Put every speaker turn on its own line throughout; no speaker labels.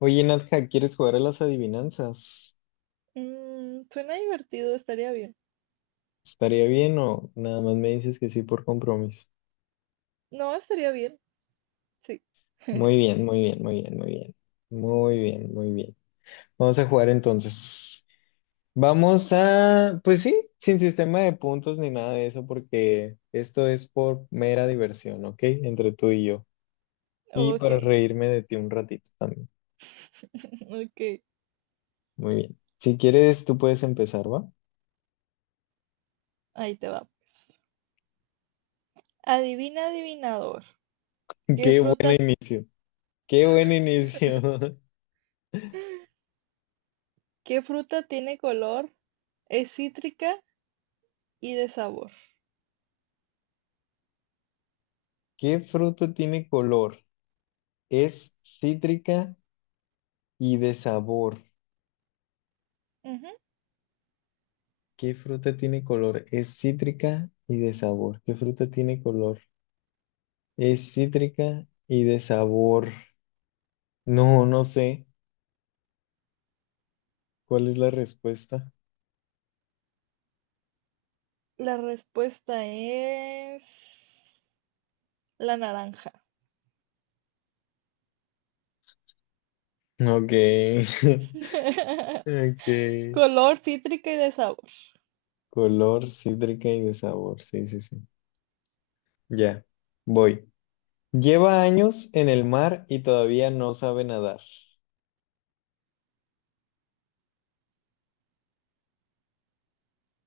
Oye, Nadja, ¿quieres jugar a las adivinanzas?
Mm, suena divertido, estaría bien.
¿Estaría bien o nada más me dices que sí por compromiso?
No, estaría bien. Sí.
Muy bien, muy bien, muy bien, muy bien. Muy bien, muy bien. Vamos a jugar entonces. Vamos a, pues sí, sin sistema de puntos ni nada de eso, porque esto es por mera diversión, ¿ok? Entre tú y yo. Y
Ok,
para reírme de ti un ratito también.
ok.
Muy bien. Si quieres, tú puedes empezar, ¿va?
Ahí te va. Pues. Adivina, adivinador. ¿Qué
Qué buen
fruta,
inicio. Qué buen inicio.
qué fruta tiene color? Es cítrica y de sabor.
¿Qué fruta tiene color? Es cítrica y de sabor.
Ujú.
¿Qué fruta tiene color? Es cítrica y de sabor. ¿Qué fruta tiene color? Es cítrica y de sabor. No, no sé. ¿Cuál es la respuesta?
La respuesta es la naranja.
Ok. Ok.
Color cítrica y de sabor.
Color, cítrica y de sabor. Sí, sí, sí. Ya. Voy. Lleva años en el mar y todavía no sabe nadar.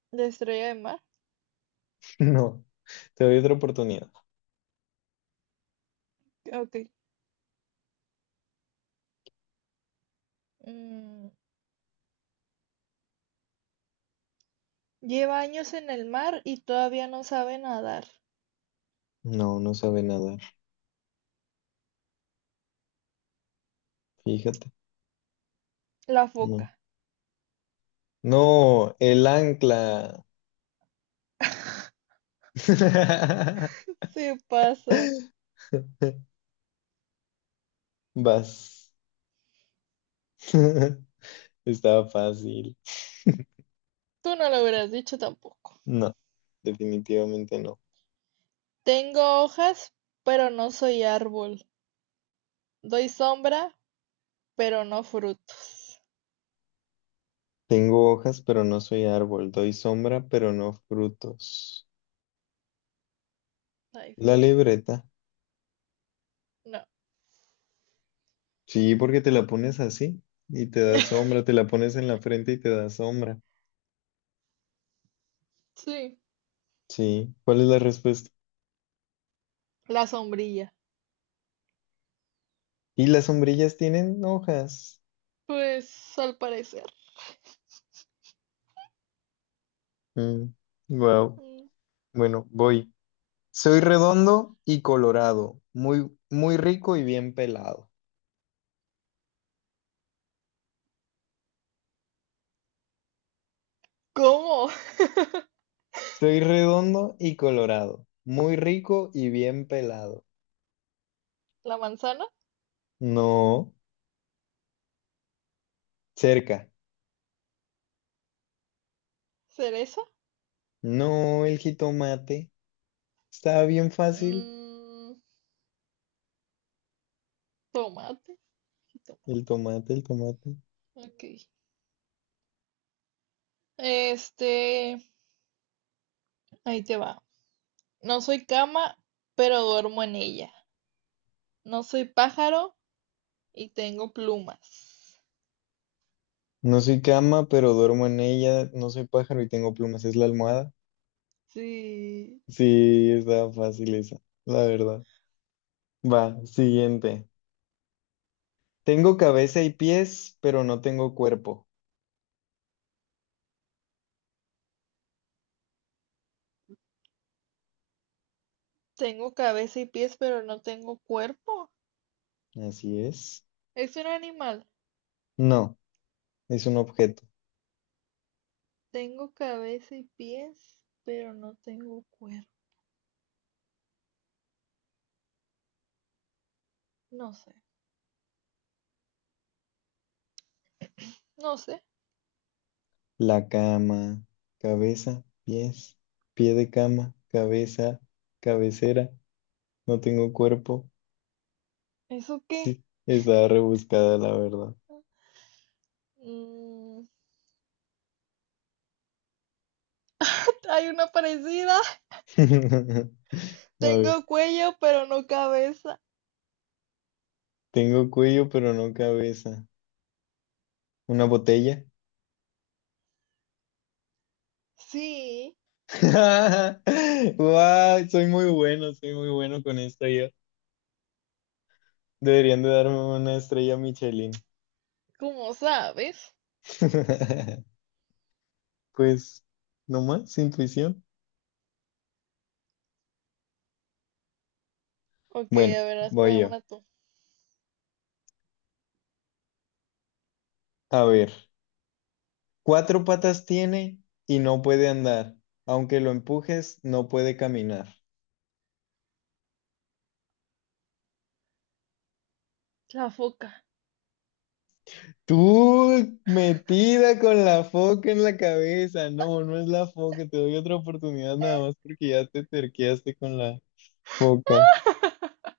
De estrella de mar.
No. Te doy otra oportunidad.
Ok. Mm, Lleva años en el mar y todavía no sabe nadar.
No, no sabe nadar. Fíjate.
La
No.
foca.
No, el ancla.
Sí pasa.
Vas. Estaba fácil.
Tú no lo hubieras dicho tampoco.
No, definitivamente no.
Tengo hojas, pero no soy árbol. Doy sombra, pero no frutos.
Tengo hojas, pero no soy árbol. Doy sombra, pero no frutos.
Está
La
difícil.
libreta.
No.
Sí, porque te la pones así y te da sombra. Te la pones en la frente y te da sombra.
Sí,
Sí. ¿Cuál es la respuesta?
la sombrilla.
Y las sombrillas tienen hojas.
Pues al parecer.
Wow.
Mm.
Bueno, voy. Soy redondo y colorado, muy, muy rico y bien pelado.
¿Cómo?
Soy redondo y colorado, muy rico y bien pelado.
¿La manzana?
No, cerca.
¿Cereza?
No, el jitomate. Está bien fácil.
Mm, tomate. Sí, tomate.
El tomate, el tomate.
Ok. Este, ahí te va. No soy cama, pero duermo en ella. No soy pájaro y tengo plumas.
No soy cama, pero duermo en ella. No soy pájaro y tengo plumas. Es la almohada.
Sí,
Sí, está fácil esa, la verdad. Va, siguiente. Tengo cabeza y pies, pero no tengo cuerpo.
tengo cabeza y pies, pero no tengo cuerpo.
Así es.
Es un animal.
No. Es un objeto.
Tengo cabeza y pies, pero no tengo cuerpo. No sé, no sé.
La cama, cabeza, pies, pie de cama, cabeza, cabecera. No tengo cuerpo.
¿Eso qué?
Sí, estaba rebuscada, la verdad.
Mm, hay una parecida.
A ver,
Tengo cuello, pero no cabeza.
tengo cuello, pero no cabeza. ¿Una botella?
Sí,
¡Wow! Soy muy bueno con esto yo. Deberían de darme una estrella Michelin.
¿cómo sabes?
Pues, no más intuición.
Ok,
Bueno,
a ver,
voy
hazme
yo.
una tú.
A ver. Cuatro patas tiene y no puede andar. Aunque lo empujes, no puede caminar.
La foca.
Tú metida con la foca en la cabeza. No, no es la foca. Te doy otra oportunidad nada más porque ya te terqueaste con la foca.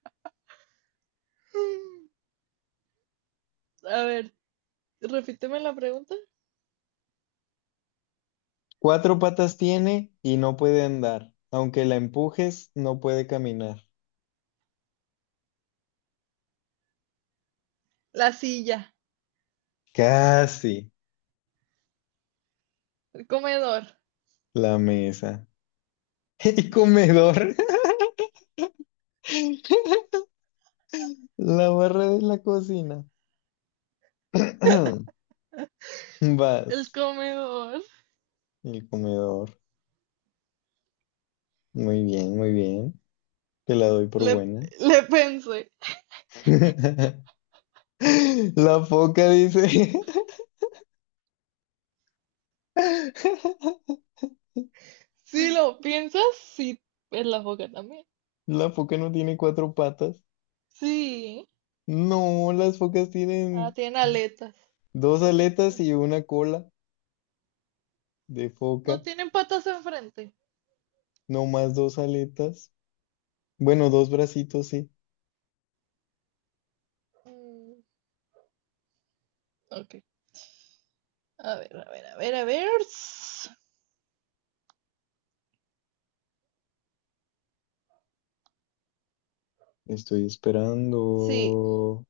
A ver, repíteme la pregunta.
Cuatro patas tiene y no puede andar. Aunque la empujes, no puede caminar.
La silla,
Casi
el comedor,
la mesa. El comedor. La barra de la cocina.
el
Vas.
comedor.
El comedor. Muy bien, muy bien. Te la doy por
Le,
buena.
le pensé.
La foca dice,
Si lo piensas, sí, es la foca también.
la foca no tiene cuatro patas.
Sí.
No, las focas
Ah,
tienen
tiene aletas.
dos
¿O qué
aletas
tiene?
y una cola de
No
foca.
tienen patas enfrente.
No más dos aletas. Bueno, dos bracitos, sí.
Mm, ok. A ver, a ver, a ver, a ver.
Estoy
Sí.
esperando.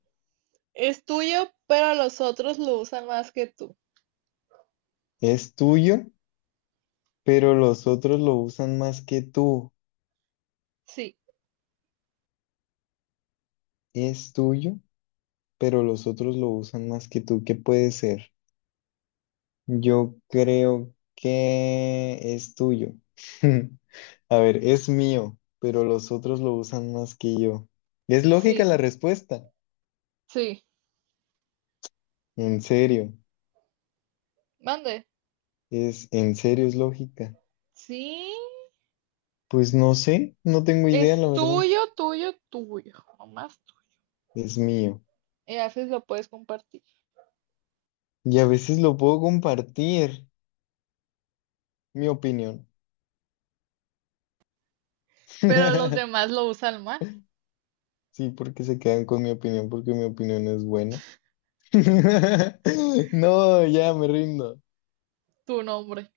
Es tuyo, pero los otros lo usan más que tú.
Es tuyo, pero los otros lo usan más que tú.
Sí,
Es tuyo, pero los otros lo usan más que tú. ¿Qué puede ser? Yo creo que es tuyo. A ver, es mío, pero los otros lo usan más que yo. Es lógica
sí,
la respuesta.
sí.
En serio,
Mande.
en serio es lógica.
Sí.
Pues no sé, no tengo idea,
Es
la verdad.
tuyo, tuyo, tuyo. Nomás tú.
Es mío.
Y a veces lo puedes compartir.
Y a veces lo puedo compartir, mi opinión.
Pero los demás lo usan más.
Sí, porque se quedan con mi opinión, porque mi opinión es buena. No, ya me rindo.
Tu nombre.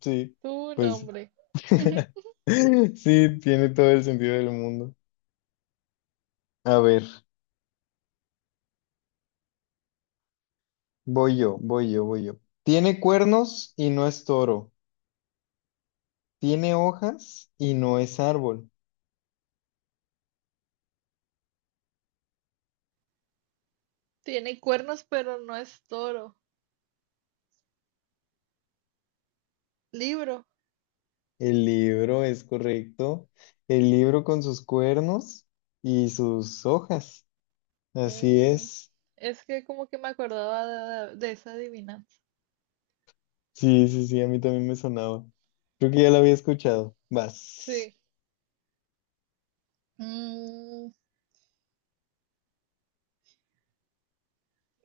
Sí,
Tu
pues.
nombre. Ujú.
Sí, tiene todo el sentido del mundo. A ver, voy yo, voy yo, voy yo. Tiene cuernos y no es toro. Tiene hojas y no es árbol.
Tiene cuernos, pero no es toro. Libro.
El libro es correcto. El libro con sus cuernos y sus hojas. Así
Mm,
es.
es que como que me acordaba de esa adivinanza.
Sí, sí, sí, a mí también me sonaba. Creo que ya lo había escuchado. Vas.
Sí. Mm,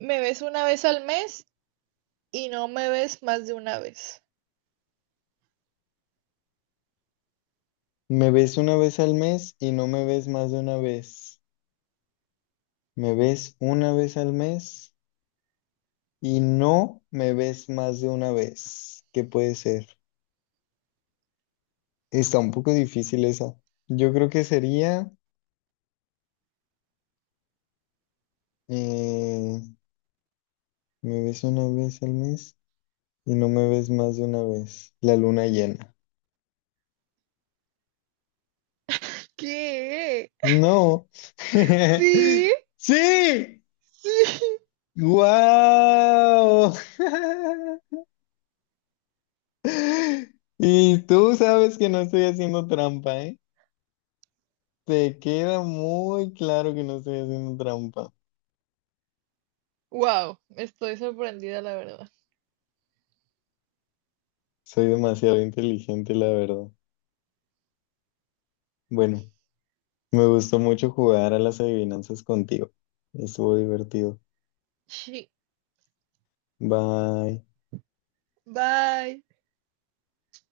me ves una vez al mes y no me ves más de una vez.
Me ves una vez al mes y no me ves más de una vez. Me ves una vez al mes y no me ves más de una vez. ¿Qué puede ser? Está un poco difícil esa. Yo creo que sería, eh, me ves una vez al mes y no me ves más de una vez. La luna llena.
¿Qué?
No.
Sí,
Sí.
sí.
¡Guau! Y tú sabes que no estoy haciendo trampa, ¿eh? Te queda muy claro que no estoy haciendo trampa.
Wow, estoy sorprendida, la verdad.
Soy demasiado inteligente, la verdad. Bueno, me gustó mucho jugar a las adivinanzas contigo. Estuvo divertido.
Sí.
Bye.
Bye.